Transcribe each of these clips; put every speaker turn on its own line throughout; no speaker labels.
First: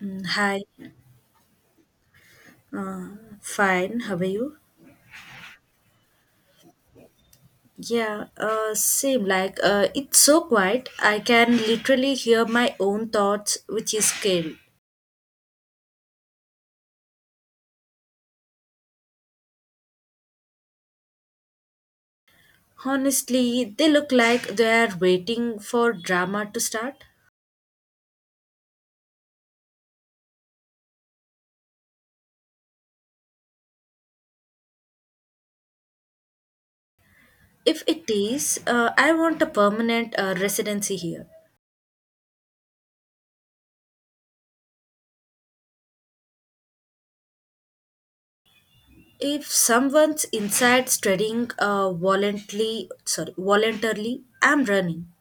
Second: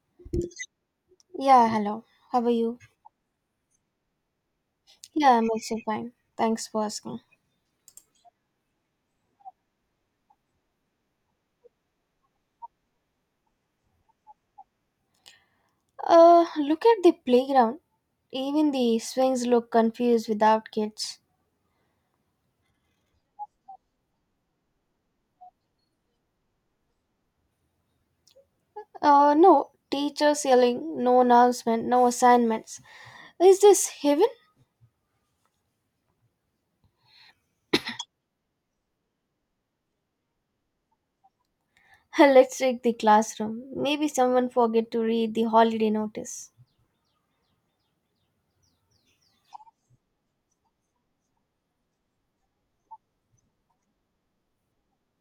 Hi,
Yeah, hello. How are you?
fine. How are you?
Yeah, I'm also fine. Thanks for asking.
Yeah, same. Like, it's so quiet. I can literally hear my own thoughts, which is scary.
Look at the playground. Even the swings look confused without kids.
Honestly, they look like they are waiting for drama to start.
No teachers yelling, no announcement, no assignments. Is this heaven?
If it is, I want a permanent residency here.
Let's check the classroom. Maybe someone forget to read the holiday notice.
If someone's inside studying voluntarily, sorry, voluntarily, I'm running.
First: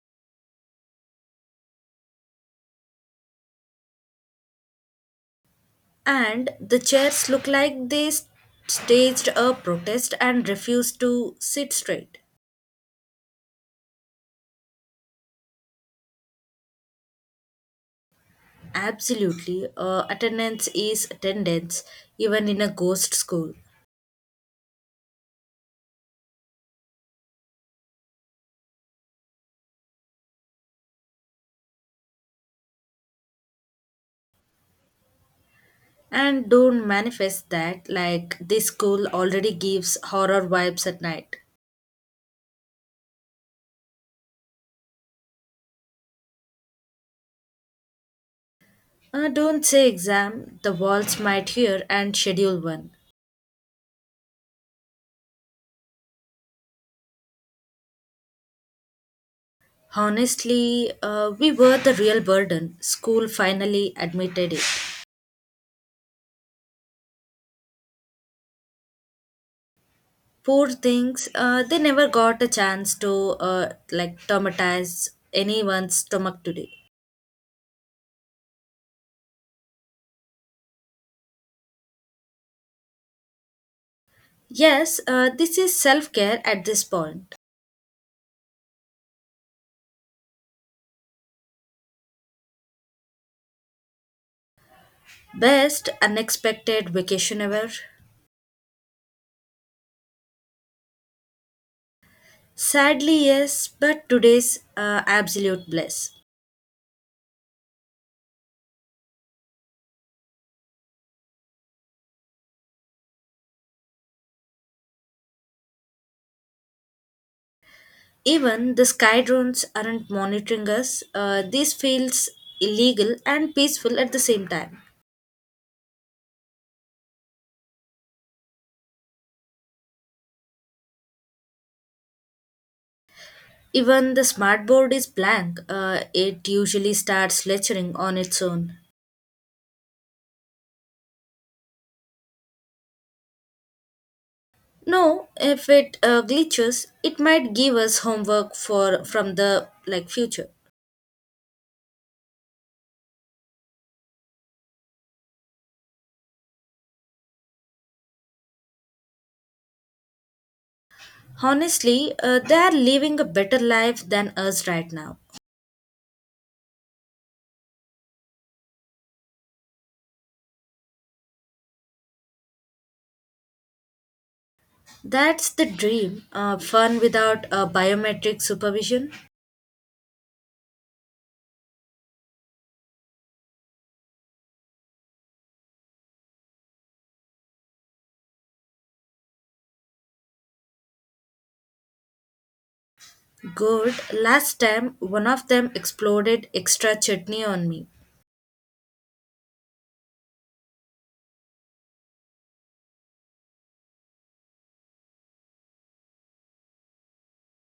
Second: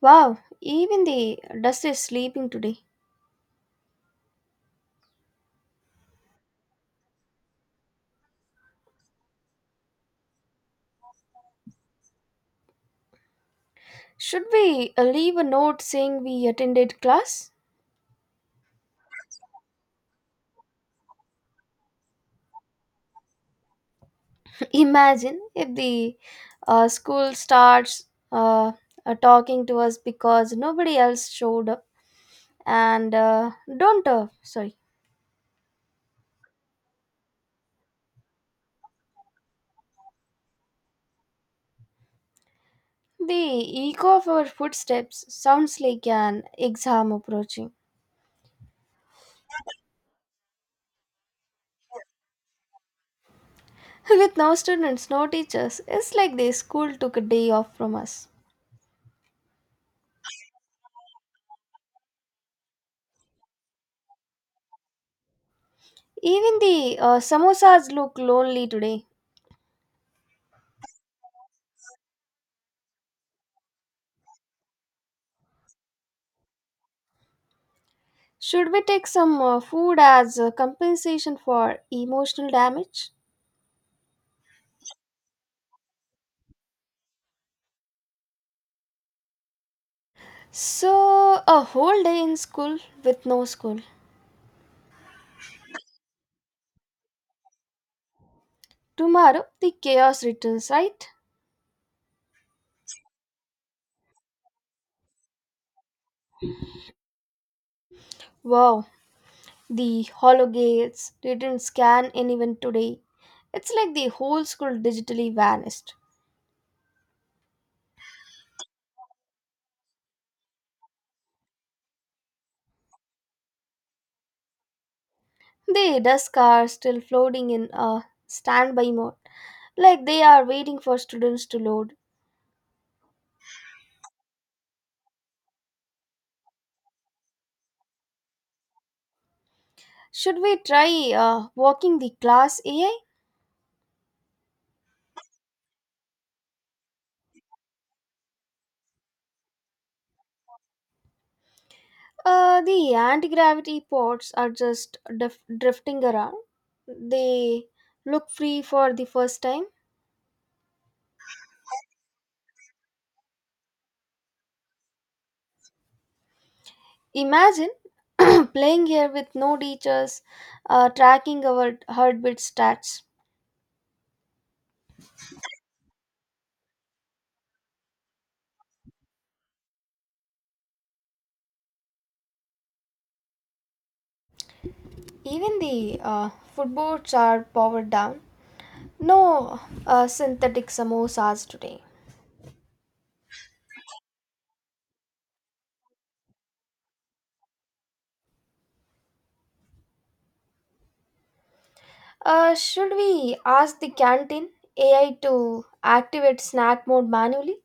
Wow, even the dust is sleeping today.
And the chairs look like they staged a protest and refused to sit straight.
Should we leave a note saying we attended class?
Absolutely, attendance is attendance, even in a ghost school.
Imagine if the school starts uh, talking to us because nobody else showed up. And don't, sorry,
And don't manifest that, like, this school already gives horror vibes at night.
The echo of our footsteps sounds like an exam approaching.
Don't say exam, the walls might hear and schedule one.
With no students, no teachers, it's like the school took a day off from us.
Honestly, we were the real burden. School finally admitted it.
Even the samosas look lonely today.
Poor things, they never got a chance to like traumatize anyone's stomach today.
Should we take some food as compensation for emotional damage?
Yes, this is self-care at this point.
So, a whole day in school with no school.
Best unexpected vacation ever.
Tomorrow, the chaos returns, right?
Sadly yes, but today's absolute bliss.
Wow, the hollow gates didn't scan anyone today. It's like the whole school digitally vanished.
Even the sky drones aren't monitoring us. This feels illegal and peaceful at the same time.
The desk are still floating in a standby mode, like they are waiting for students to load.
Even the smart board is blank. It usually starts lecturing on its own.
Should we try walking the class AI?
No, if it glitches, it might give us homework for from the like future.
The anti-gravity pods are just drifting around. They look free for the first time.
Honestly, they are living a better life than us right now.
Imagine playing here with no teachers, tracking our heartbeat stats.
That's the dream. Fun without biometric supervision.
Even the food boards are powered down. No synthetic samosas today.
Good. Last time, one of them exploded extra chutney on me.
Should we ask the canteen AI to activate snack mode manually?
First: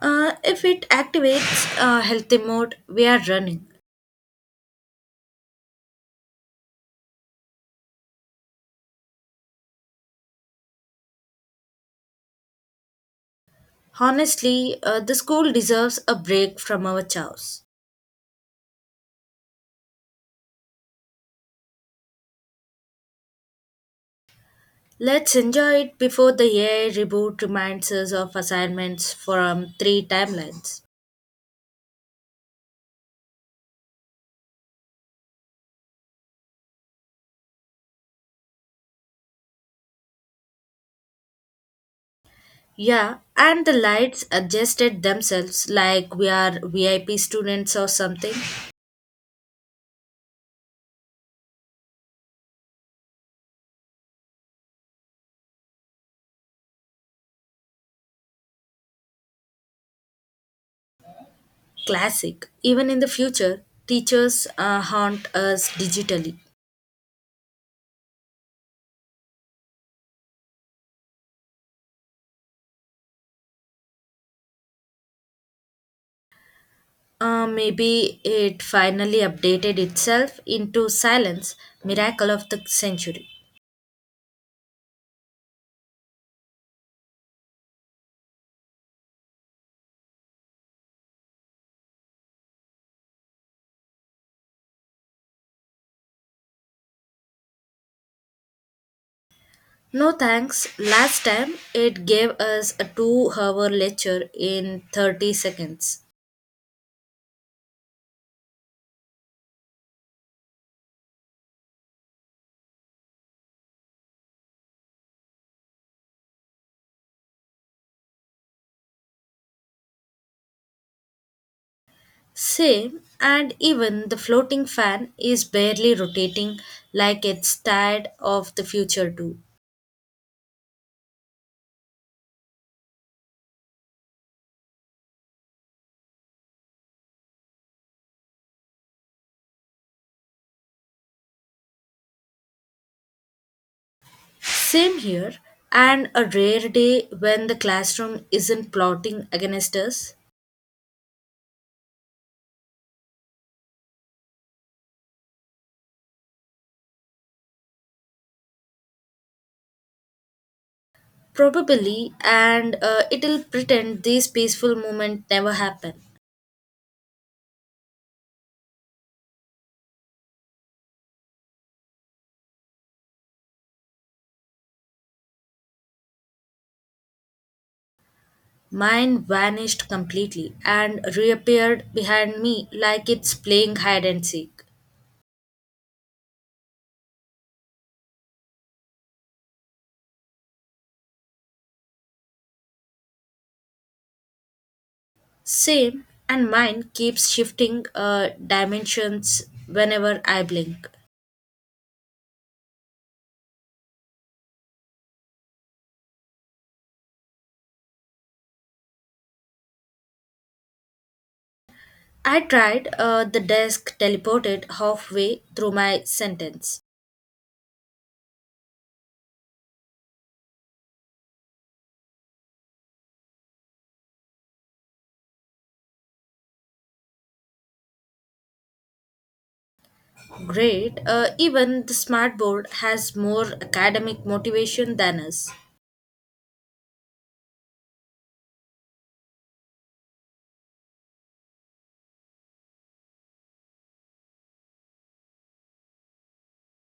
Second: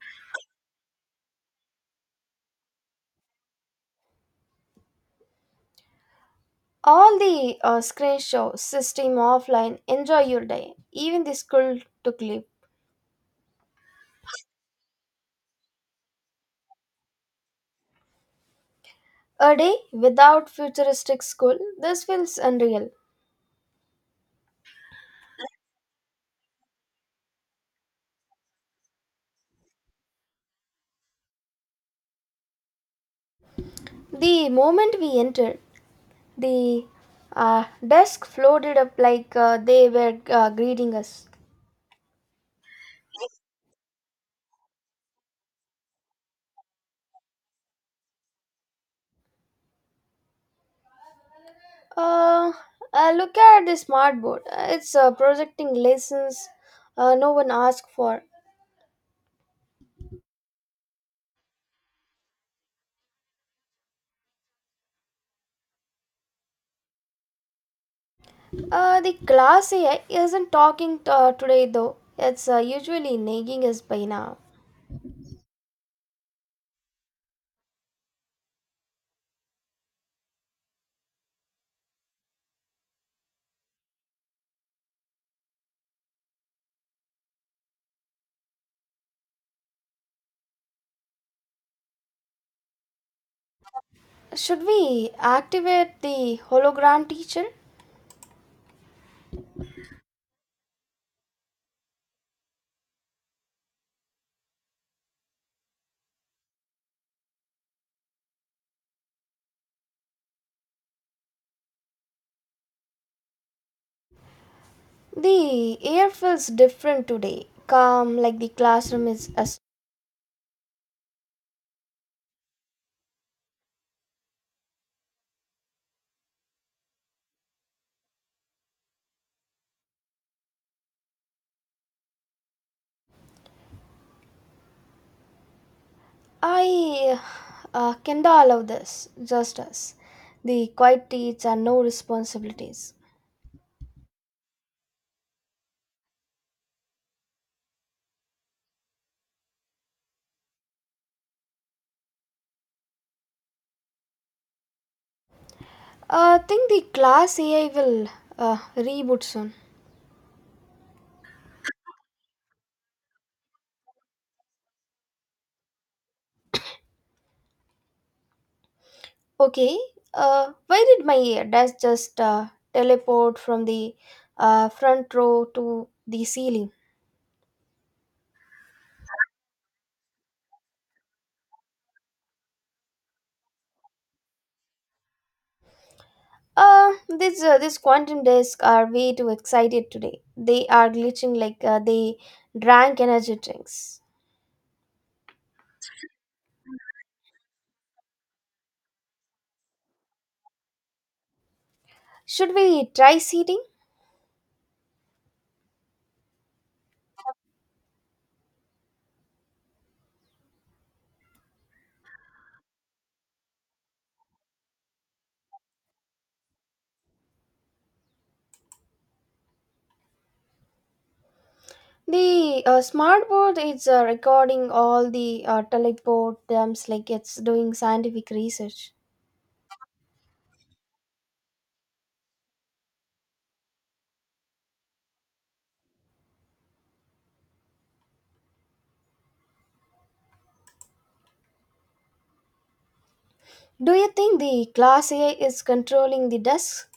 If it activates healthy mode, we are running.
All the screen show system offline. Enjoy your day. Even the school took leave.
Honestly, the school deserves a break from our chows.
A day without futuristic school. This feels unreal.
Let's enjoy it before the AI reboot reminds us of assignments from three timelines.
The moment we entered, the desk floated up like they were greeting us.
Yeah, and the lights adjusted themselves like we are VIP students or something.
Uh, Look at the smart board. It's projecting lessons no one asked for.
Classic. Even in the future, teachers haunt us digitally.
The class AI isn't talking today though. It's usually nagging us by now.
Maybe it finally updated itself into silence, miracle of the century.
Should we activate the hologram teacher?
No thanks. Last time it gave us a 2 hour lecture in 30 seconds.
The air feels different today, calm like the classroom is us.
Same, and even the floating fan is barely rotating like it's tired of the future too.
I cannot allow this, just us. The quiet teach and no responsibilities.
Same here, and a rare day when the classroom isn't plotting against us.
I think the class AI will reboot soon.
Probably, and it'll pretend this peaceful moment never happened.
Okay, why did my ear does just teleport from the front row to the ceiling?
Mine vanished completely and reappeared behind me like it's playing hide and seek.
This These quantum discs are way too excited today. They are glitching like they drank energy drinks.
Same, and mine keeps shifting dimensions whenever I blink.
Should we try seating?
I tried, the desk teleported halfway through my sentence.
The smartboard is recording all the teleport terms like it's doing scientific research.
Great, even the smart board has more academic motivation than us.
Do you think the class AI is controlling the desk?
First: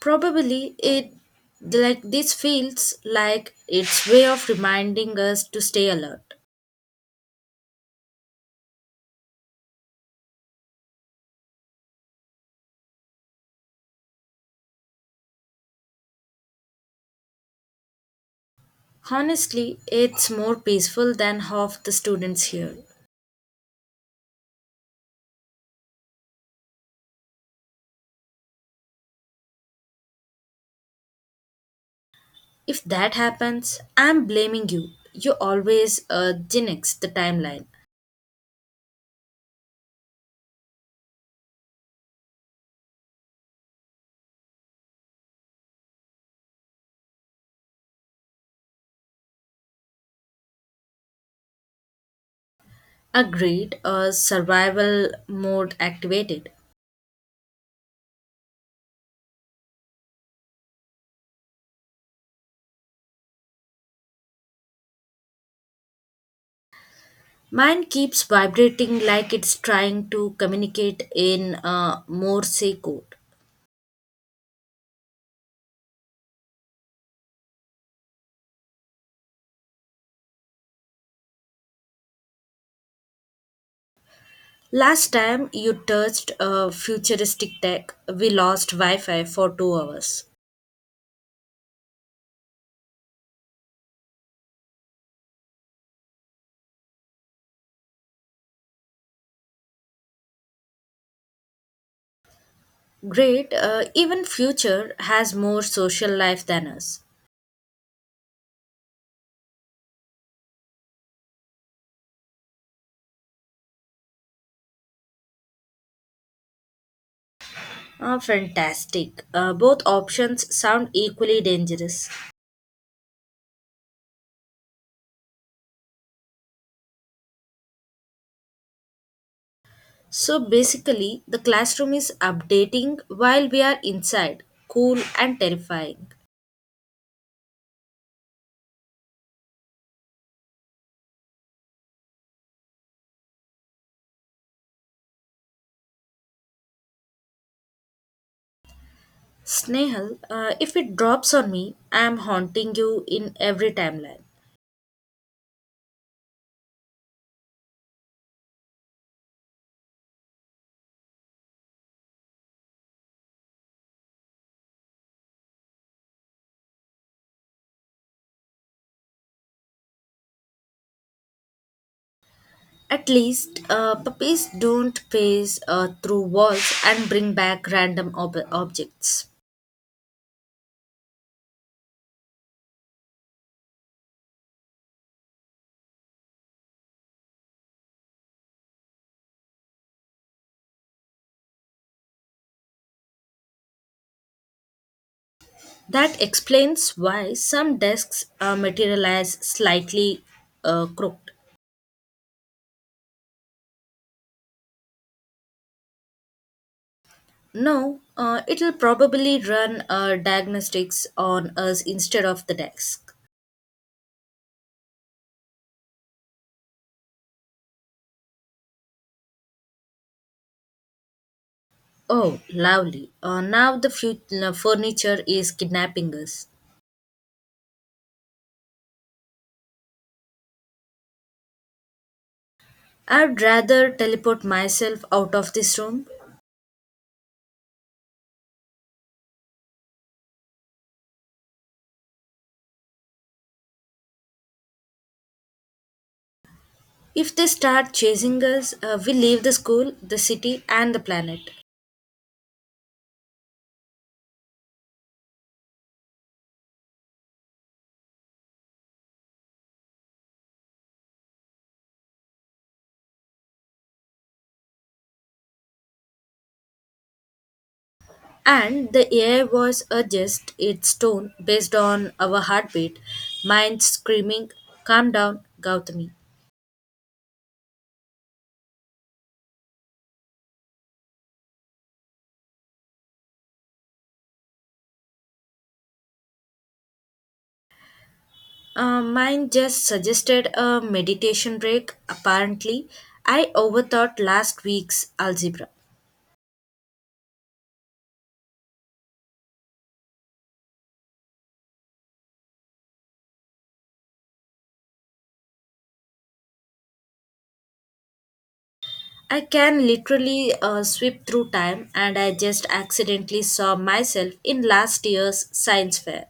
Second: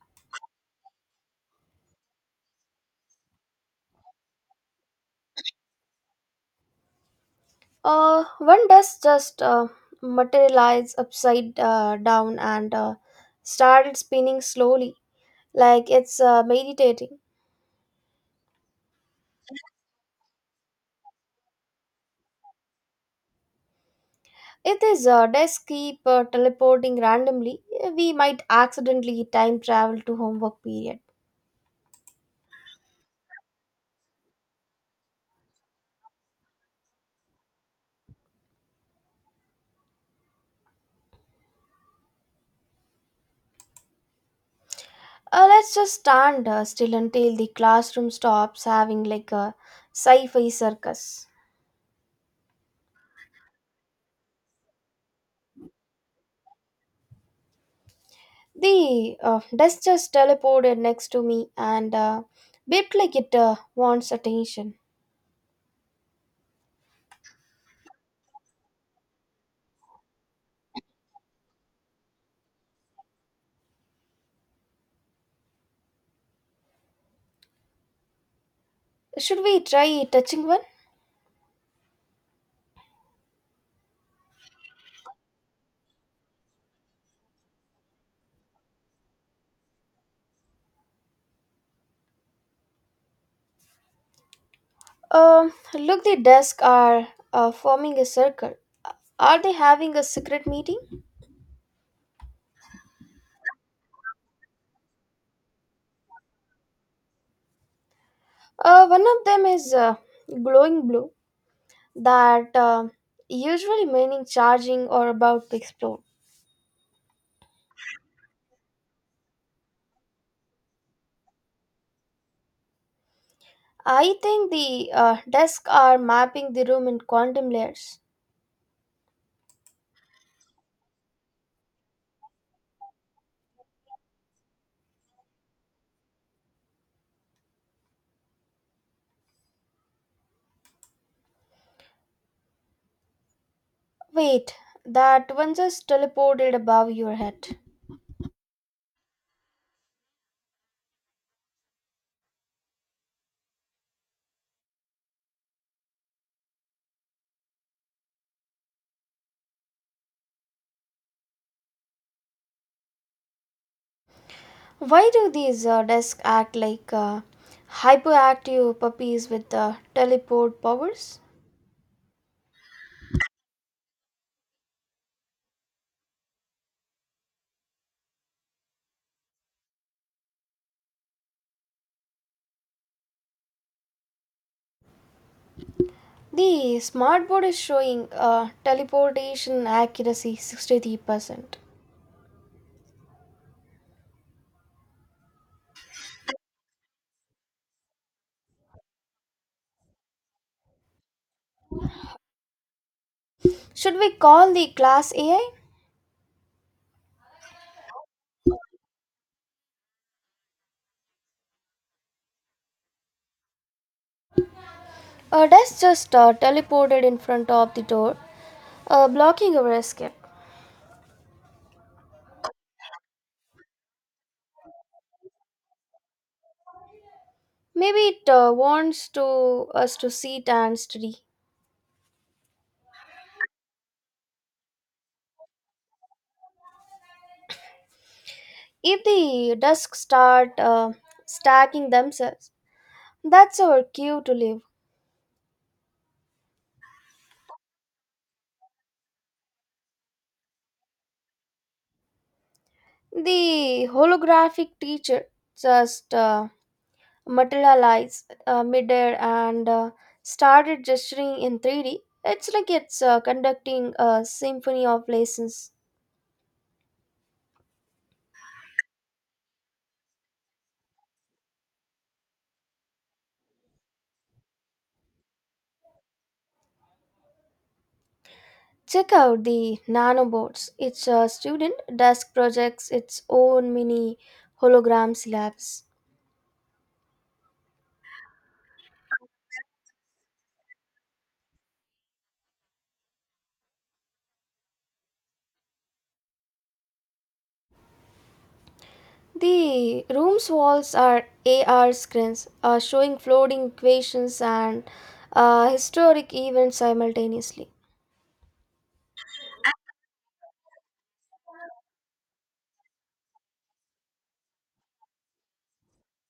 Probably it, like, this feels like its way of reminding us to stay alert.
One desk just materialized upside down and started spinning slowly, like it's meditating.
Honestly, it's more peaceful than half the students here.
If this desk keep teleporting randomly, we might accidentally time travel to homework period.
If that happens, I'm blaming you. You always genix the timeline.
Let's just stand still until the classroom stops having like a sci-fi circus.
Agreed, survival mode activated.
The desk just teleported next to me and beeped like it wants attention.
Mine keeps vibrating like it's trying to communicate in a Morse code.
Should we try touching one?
Last time you touched a futuristic tech, we lost Wi Fi for 2 hours.
Look, the desk are forming a circle. Are they having a secret meeting?
Great, even future has more social life than us.
One of them is glowing blue that usually meaning charging or about to explode.
Ah, fantastic. Both options sound equally dangerous.
I think the desks are mapping the room in quantum layers.
So basically, the classroom is updating while we are inside, cool and terrifying.
Wait, that one just teleported above your head.
Snehal, if it drops on me, I am haunting you in every timeline.
Why do these desks act like hyperactive puppies with teleport powers?
At least, puppies don't pace through walls and bring back random objects.
The smartboard is showing teleportation accuracy 63%.
That explains why some desks materialize slightly crooked.
Should we call the class AI?
No, it'll probably run diagnostics on us instead of the desk.
A desk just teleported in front of the door blocking our escape.
Oh, lovely. Now the furniture is kidnapping us.
Maybe it wants to us to sit and study.
I'd rather teleport myself out of this room.
If the dusk start stacking themselves, that's our cue to leave.
If they start chasing us, we leave the school, the city, and the planet.
The holographic teacher just materialized midair and started gesturing in 3D. It's like it's conducting a symphony of lessons.
And the AI voice adjusts its tone based on our heartbeat, mine screaming, "Calm down, Gautami."
Check out the nanobots. It's a student desk projects its own mini hologram labs.
Mine just suggested a meditation break, apparently. I overthought last week's algebra.
The room's walls are AR screens showing floating equations and historic events simultaneously.
I can literally sweep through time, and I just accidentally saw myself in last year's science fair.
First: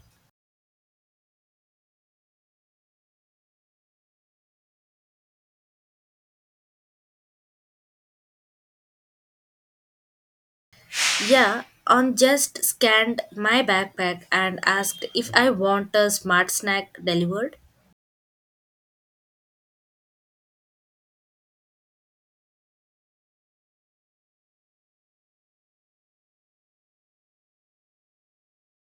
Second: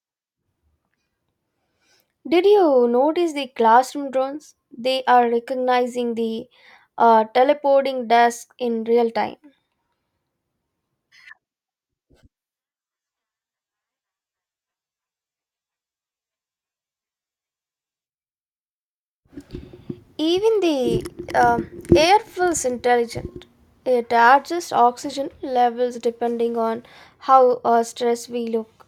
Did you notice the classroom drones? They are recognizing the teleporting desk in real time.
Yeah, on just scanned my backpack and asked if I want a smart snack delivered.
Even the um air feels intelligent. It adjusts oxygen levels depending on how stressed we look.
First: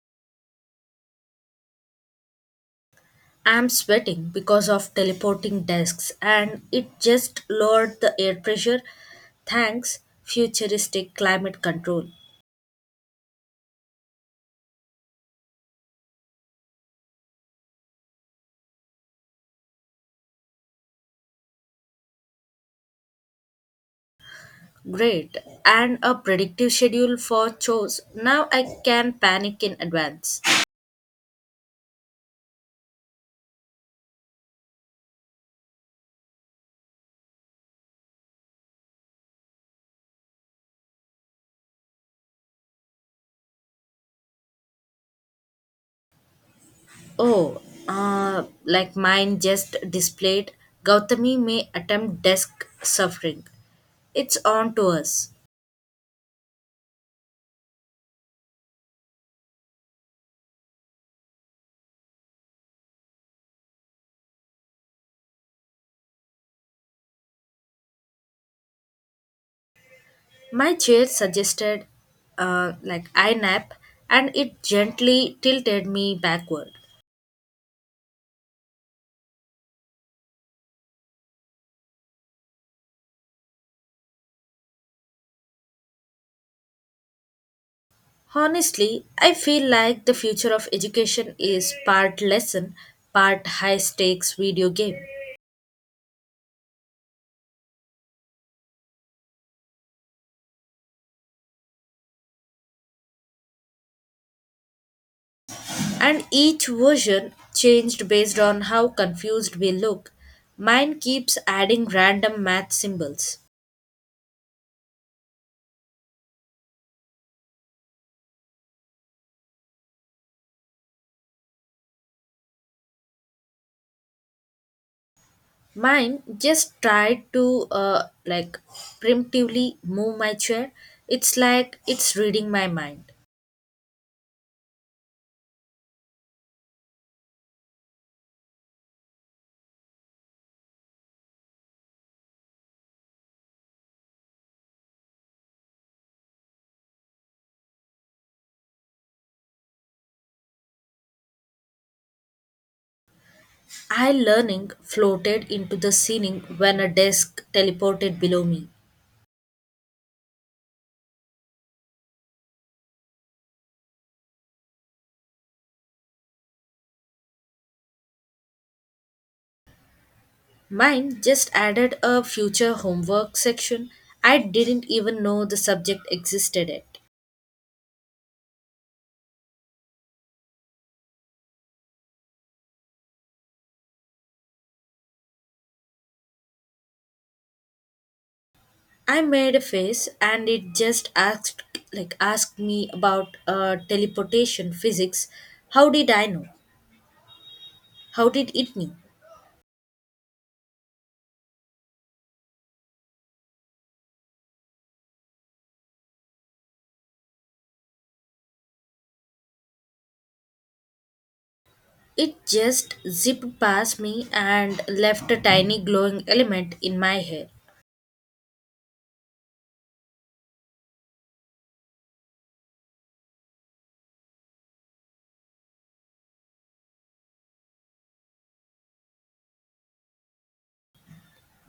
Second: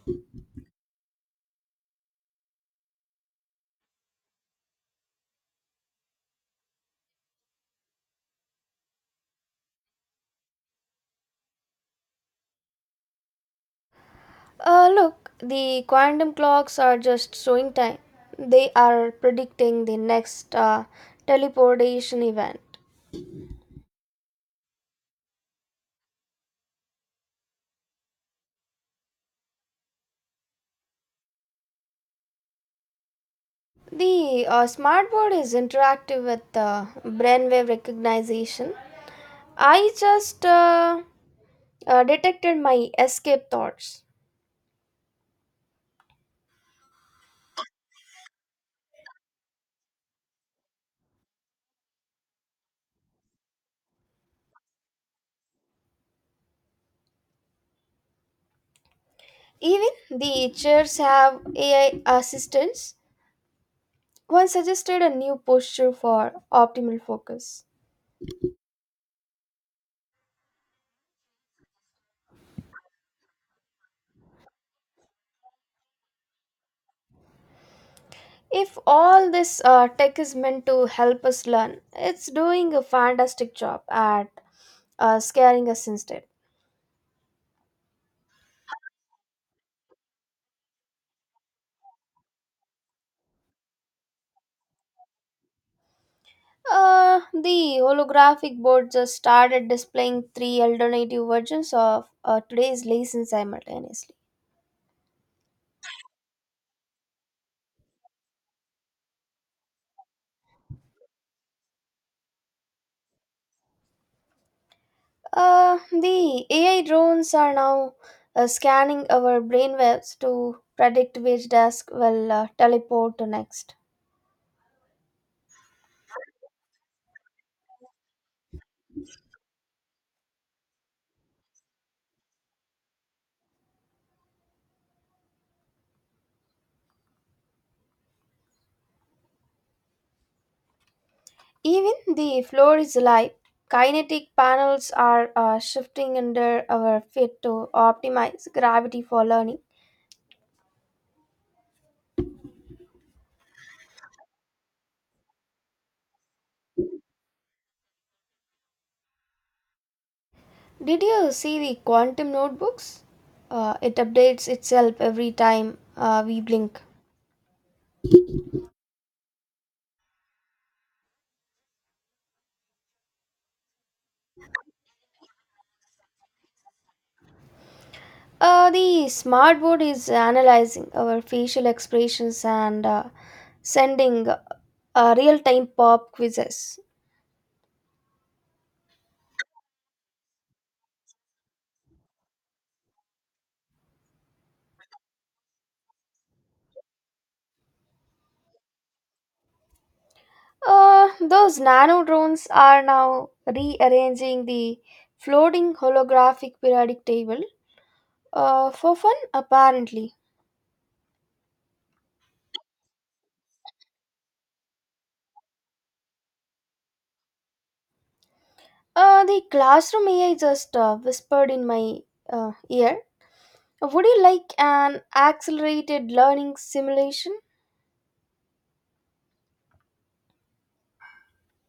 I'm sweating because of teleporting desks, and it just lowered the air pressure. Thanks, futuristic climate control.
Look, the quantum clocks are just showing time. They are predicting the next teleportation event.
Great, and a predictive schedule for chores. Now I can panic in advance.
The smartboard is interactive with brainwave recognition. I just detected my escape thoughts.
Oh, like mine just displayed, "Gautami may attempt desk suffering." It's on to us.
Even the chairs have AI assistants. One suggested a new posture for optimal focus.
My chair suggested, like I nap, and it gently tilted me backward.
If all this tech is meant to help us learn, it's doing a fantastic job at scaring us instead.
Honestly, I feel like the future of education is part lesson, part high stakes video game.
The holographic board just started displaying three alternative versions of today's lesson simultaneously.
And each version changed based on how confused we look. Mine keeps adding random math symbols.
The AI drones are now scanning our brainwaves to predict which desk will teleport to next.
Mine just tried to like preemptively move my chair. It's like it's reading my mind.
Even the floor is alive. Kinetic panels are shifting under our feet to optimize gravity for learning.
I learning floated into the ceiling when a desk teleported below me.
Did you see the quantum notebooks? It updates itself every time we blink.
Mine just added a future homework section. I didn't even know the subject existed yet.
The smartboard is analyzing our facial expressions and sending real-time pop quizzes.
I made a face and it just asked asked me about teleportation physics. How did I know? How did it know?
Those nano drones are now rearranging the floating holographic periodic table for fun, apparently.
It just zipped past me and left a tiny glowing element in my hair.
The classroom AI just whispered in my ear, would you like an accelerated learning simulation?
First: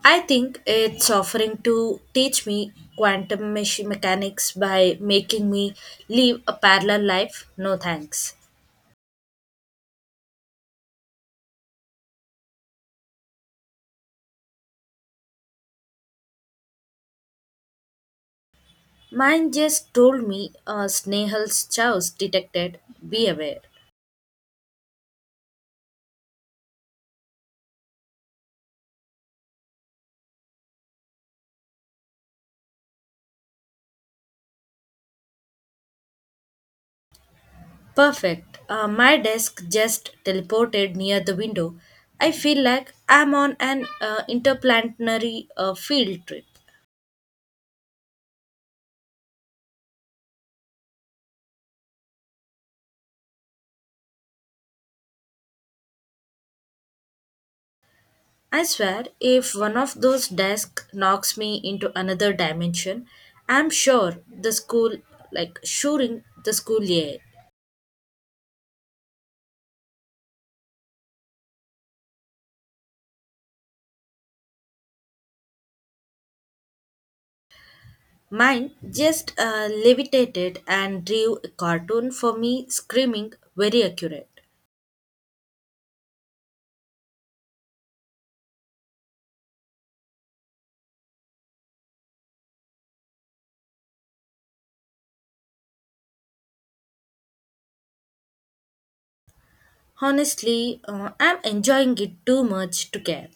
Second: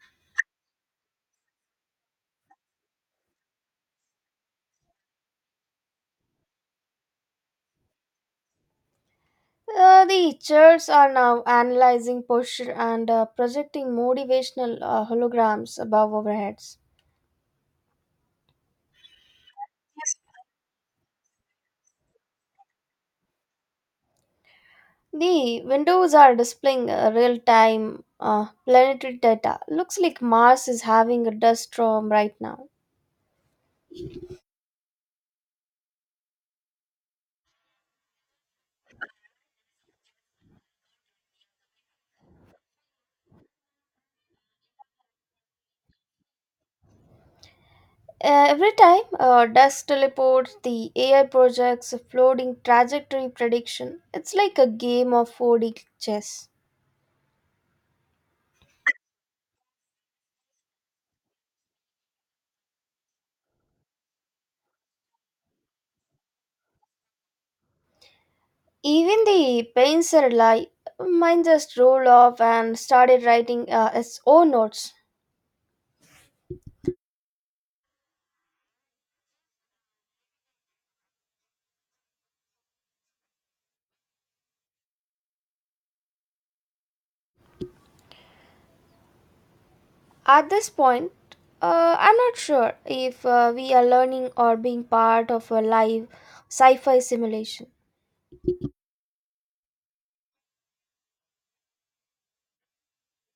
I think it's offering to teach me quantum mechanics by making me live a parallel life. No thanks.
The chairs are now analyzing posture and projecting motivational holograms above our heads.
Mine just told me, "Snehal's chows detected. Be aware."
The windows are displaying real time planetary data. Looks like Mars is having a dust storm right now.
Perfect. My desk just teleported near the window. I feel like I'm on an interplanetary field trip.
Every time dust teleports, the AI projects a floating trajectory prediction. It's like a game of 4D chess.
I swear, if one of those desks knocks me into another dimension, I'm sure the school, like, shooting the school year.
Even the paints are alive. Mine just rolled off and started writing its own notes.
Mine just levitated and drew a cartoon for me, screaming, very accurate.
At this point, I'm not sure if we are learning or being part of a live sci fi simulation.
Honestly, I'm enjoying it too much to care.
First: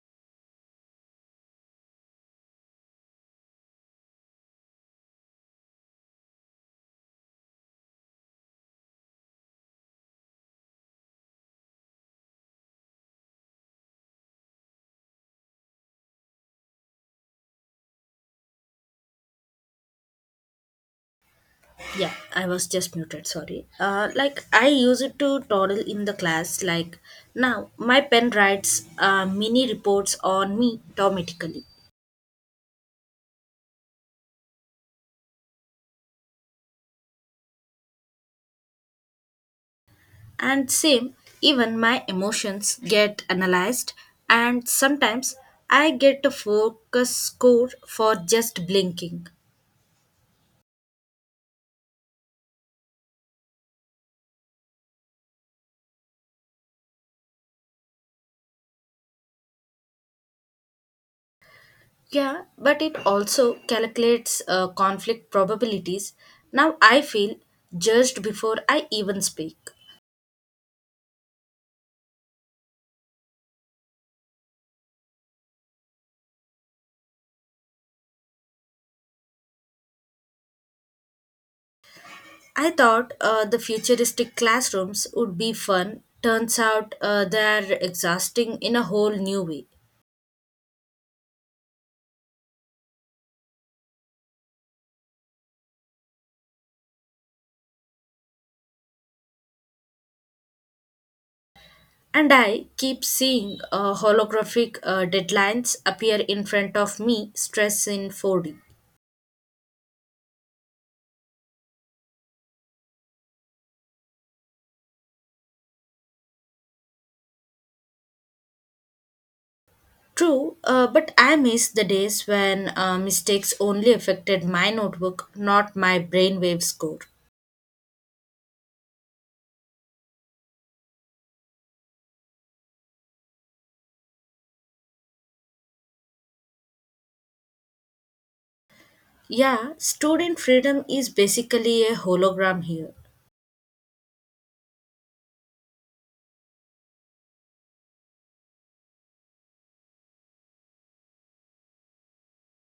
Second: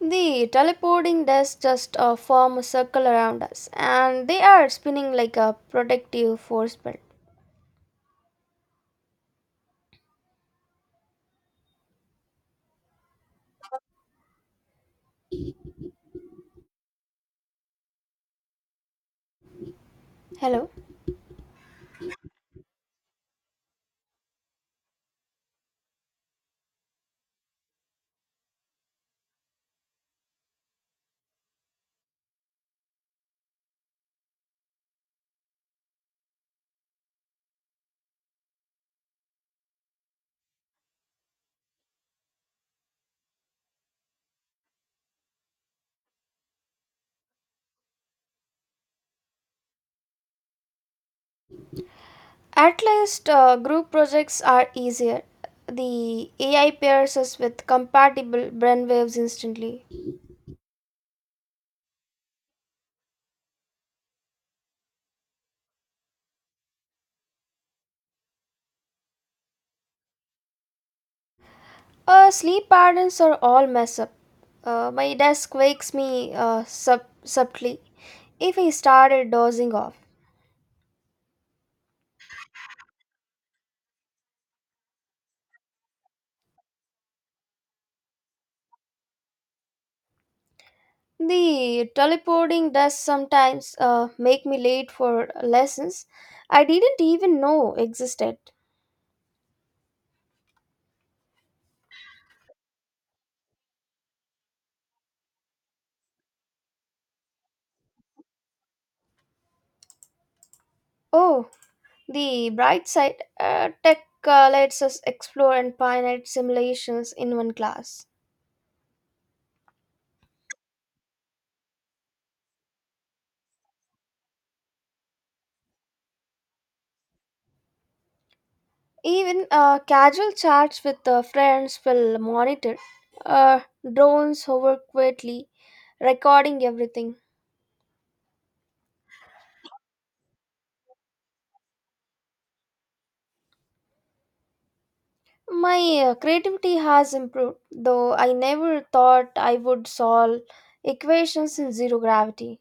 The teleporting discs just form a circle around us, and they are spinning like a protective force belt. Hello.
Yeah, I was just muted, sorry. Like, I use it to toddle in the class, like, now my pen writes mini reports on me automatically. And same, even my emotions get analyzed, and sometimes I get a focus score for just blinking.
At least group projects are easier. The AI pairs us with compatible brainwaves instantly.
Yeah, but it also calculates conflict probabilities. Now I feel judged before I even speak.
Sleep patterns are all messed up. My desk wakes me subtly if I started dozing off.
I thought the futuristic classrooms would be fun. Turns out they are exhausting in a whole new way.
The teleporting does sometimes make me late for lessons I didn't even know existed.
And I keep seeing holographic deadlines appear in front of me, stress in 4D.
Oh, the bright side, tech lets us explore infinite simulations in one class.
True, but I miss the days when mistakes only affected my notebook, not my brainwave score.
Even casual chats with friends will monitor. Uh, Drones hover quietly, recording everything.
Yeah, student freedom is basically a hologram here.
My creativity has improved, though I never thought I would solve equations in zero gravity.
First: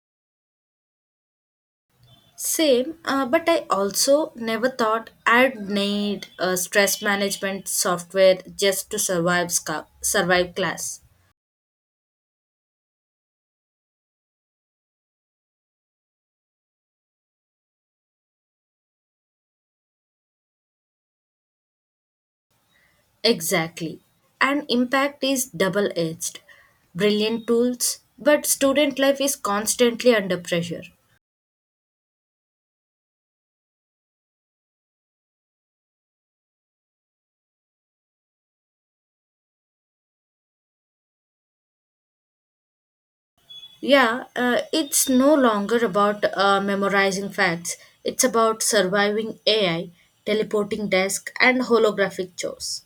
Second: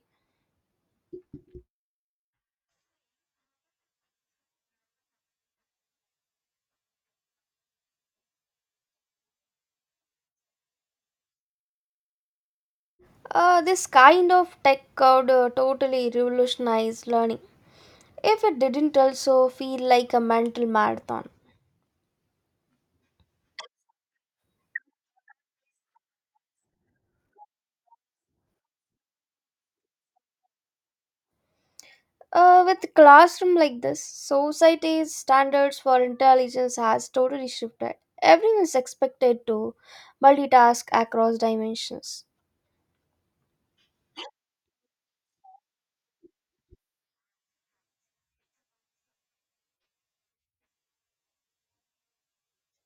Same, but I also never thought I'd need stress management software just to survive, survive class.
This kind of tech could totally revolutionize learning, if it didn't also feel like a mental marathon.
Exactly. And impact is double edged. Brilliant tools, but student life is constantly under pressure.
With classroom like this, society's standards for intelligence has totally shifted. Everyone is expected to multitask across dimensions.
Yeah, it's no longer about memorizing facts, it's about surviving AI, teleporting desk, and holographic chores.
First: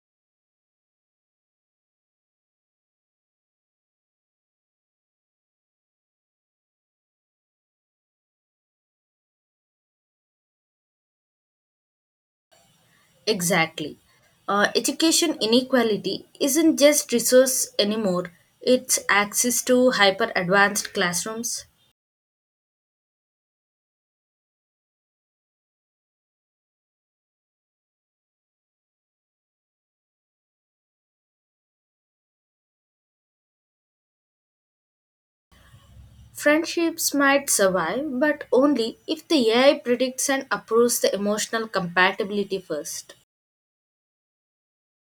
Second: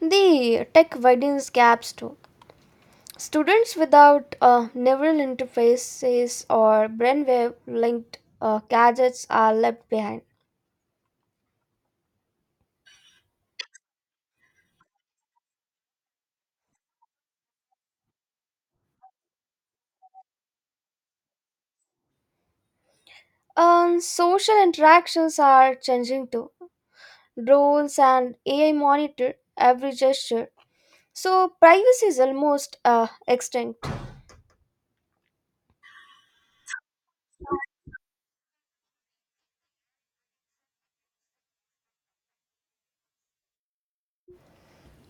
The tech widens gaps too. Students without neural interfaces or brainwave linked gadgets are left behind.
Exactly. Education inequality isn't just resource anymore, it's access to hyper advanced classrooms.
Social interactions are changing too. Drones and AI monitor every gesture, so privacy is almost extinct.
Friendships might survive, but only if the AI predicts and approves the emotional compatibility first.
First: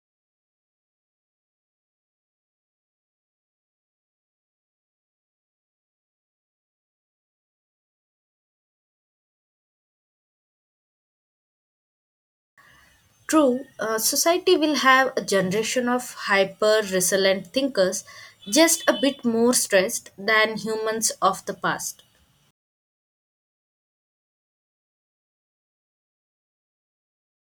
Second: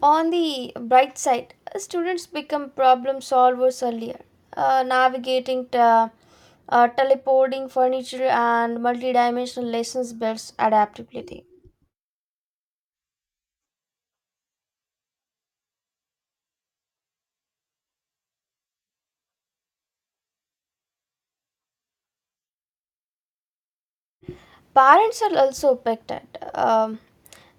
On the bright side, students become problem solvers earlier, navigating teleporting furniture and multidimensional lessons builds adaptability.
True, society will have a generation of hyper resilient thinkers, just a bit more stressed than humans of the past.
Parents are also affected. Um,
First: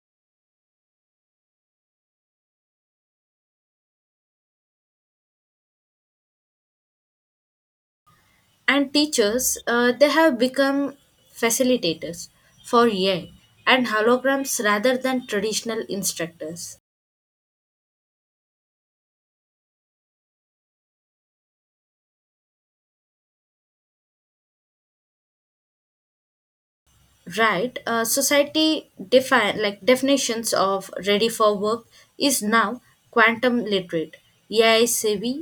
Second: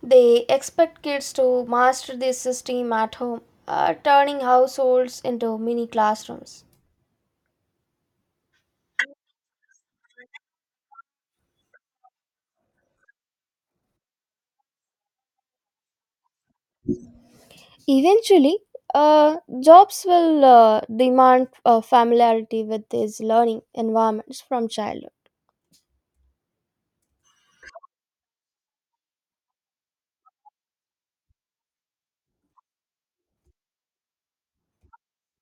they expect kids to master this system at home, turning households into mini classrooms.
And teachers, they have become facilitators for AI and holograms rather than traditional instructors.
Eventually, jobs will demand familiarity with these learning environments from childhood.
Right, society define like definitions of ready for work is now quantum literate, AI savvy,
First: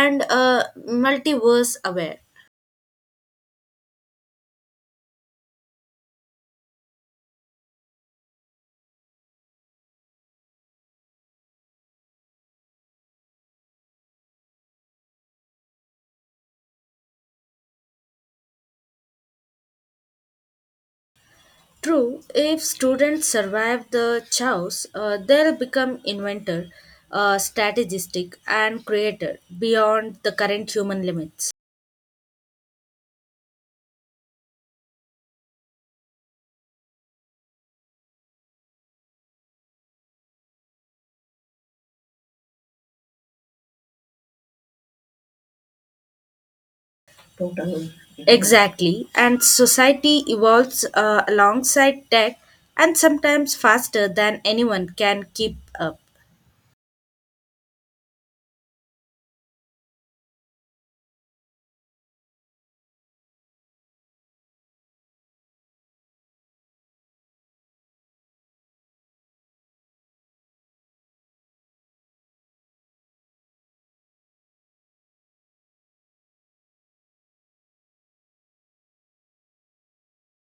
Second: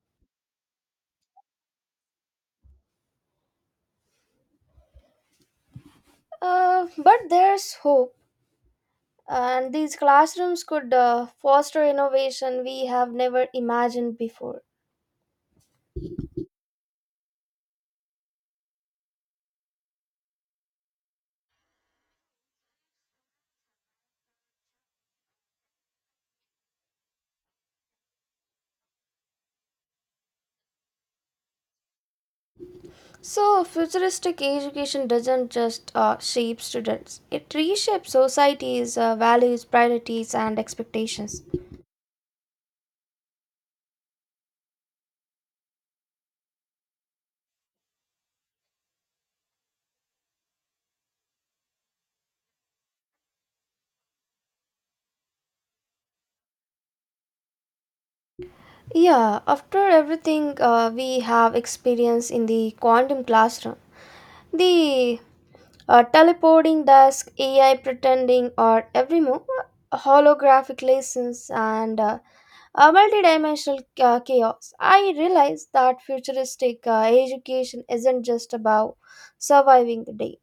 and multiverse aware.
But there's hope, and these classrooms could foster innovation we have never imagined before.
True, if students survive the chaos, they'll become inventor, strategistic and creator beyond the current human limits.
So, futuristic education doesn't just shape students, it reshapes society's values, priorities, and expectations.
Exactly, and society evolves alongside tech and sometimes faster than anyone can keep up.
Yeah, after everything we have experienced in the quantum classroom, the teleporting desk, AI pretending, or every move, holographic lessons, and a multidimensional chaos. I realize that futuristic education isn't just about surviving the day.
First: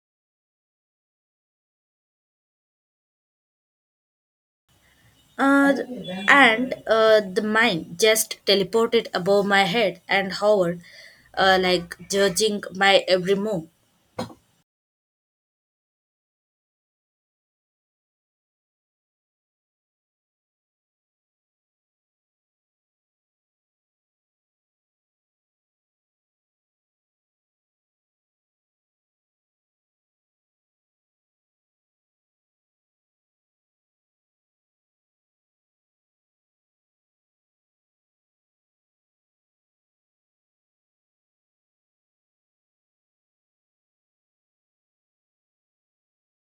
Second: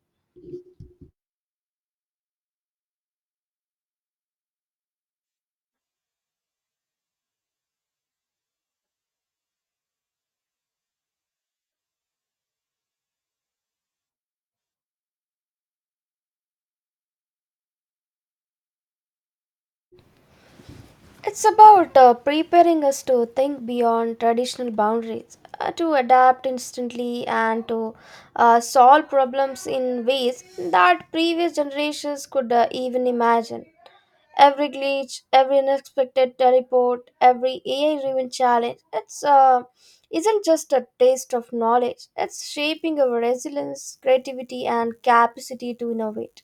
Uh, and the mind just teleported above my head and hovered, like judging my every move.
It's about preparing us to think beyond traditional boundaries, to adapt instantly, and to solve problems in ways that previous generations could even imagine. Every glitch, every unexpected teleport, every AI-driven challenge, it's isn't just a taste of knowledge. It's shaping our resilience, creativity, and capacity to innovate.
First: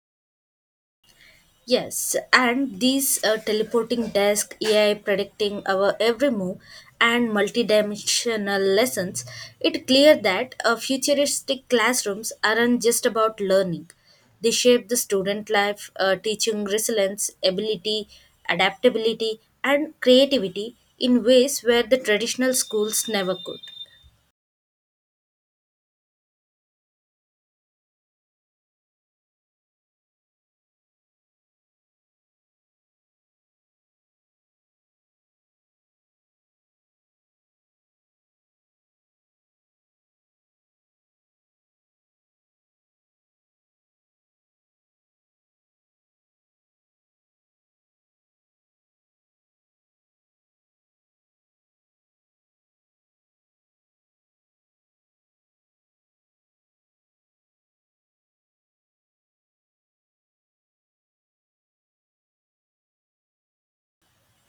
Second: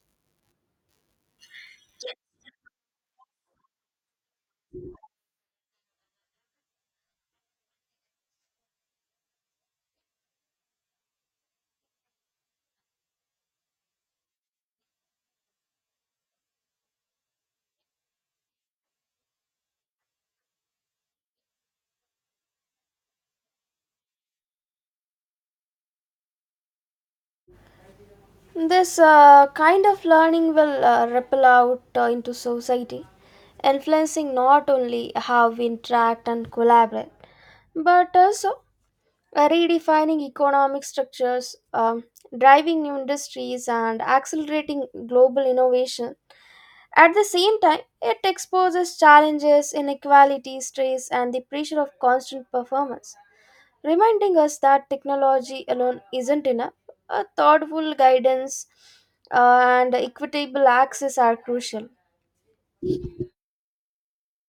Yes, and these teleporting desk, AI predicting our every move, and multidimensional lessons, it clear that futuristic classrooms aren't just about learning. They shape the student life, teaching resilience, ability, adaptability, and creativity in ways where the traditional schools never could.
This kind of learning will ripple out into society, influencing not only how we interact and collaborate, but also redefining economic structures, driving new industries, and accelerating global innovation. At the same time, it exposes challenges, inequality, stress, and the pressure of constant performance, reminding us that technology alone isn't enough. A thoughtful guidance and equitable access are crucial.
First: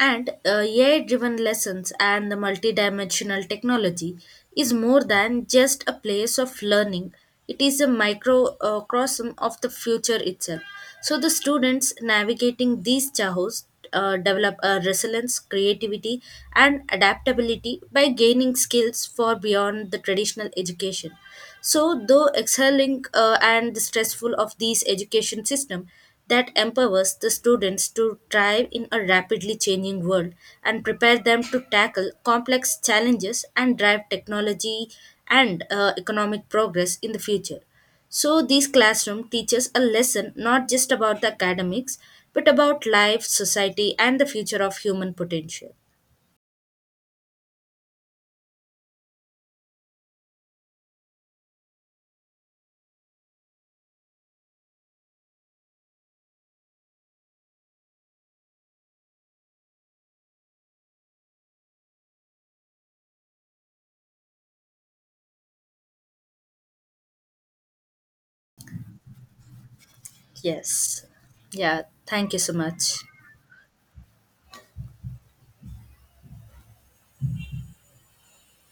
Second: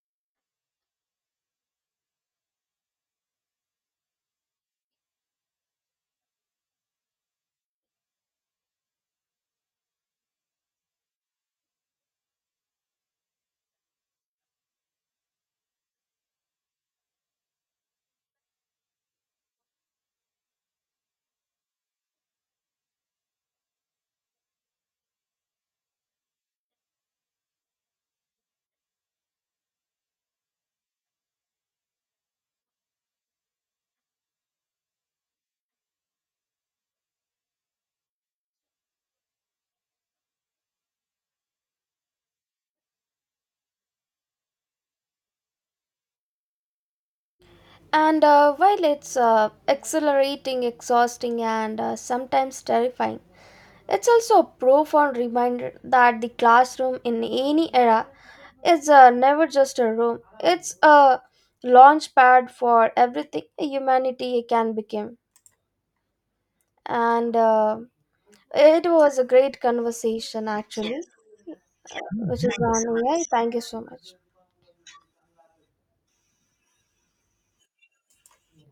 And AI driven lessons and the multidimensional technology is more than just a place of learning, it is a microcosm of the future itself. So, the students navigating these chaos develop a resilience, creativity, and adaptability by gaining skills for beyond the traditional education. So, though excelling and the stressful of these education system that empowers the students to thrive in a rapidly changing world and prepare them to tackle complex challenges and drive technology and economic progress in the future. So these classroom teaches a lesson not just about the academics but about life, society and the future of human potential.
And while it's accelerating, exhausting, and sometimes terrifying, it's also a profound reminder that the classroom in any era is never just a room, it's a launch pad for everything humanity can become. And it was a great conversation, actually,
Yes.
uh,
Yeah, thank you
which
so
is on
much.
AI. Thank you so much.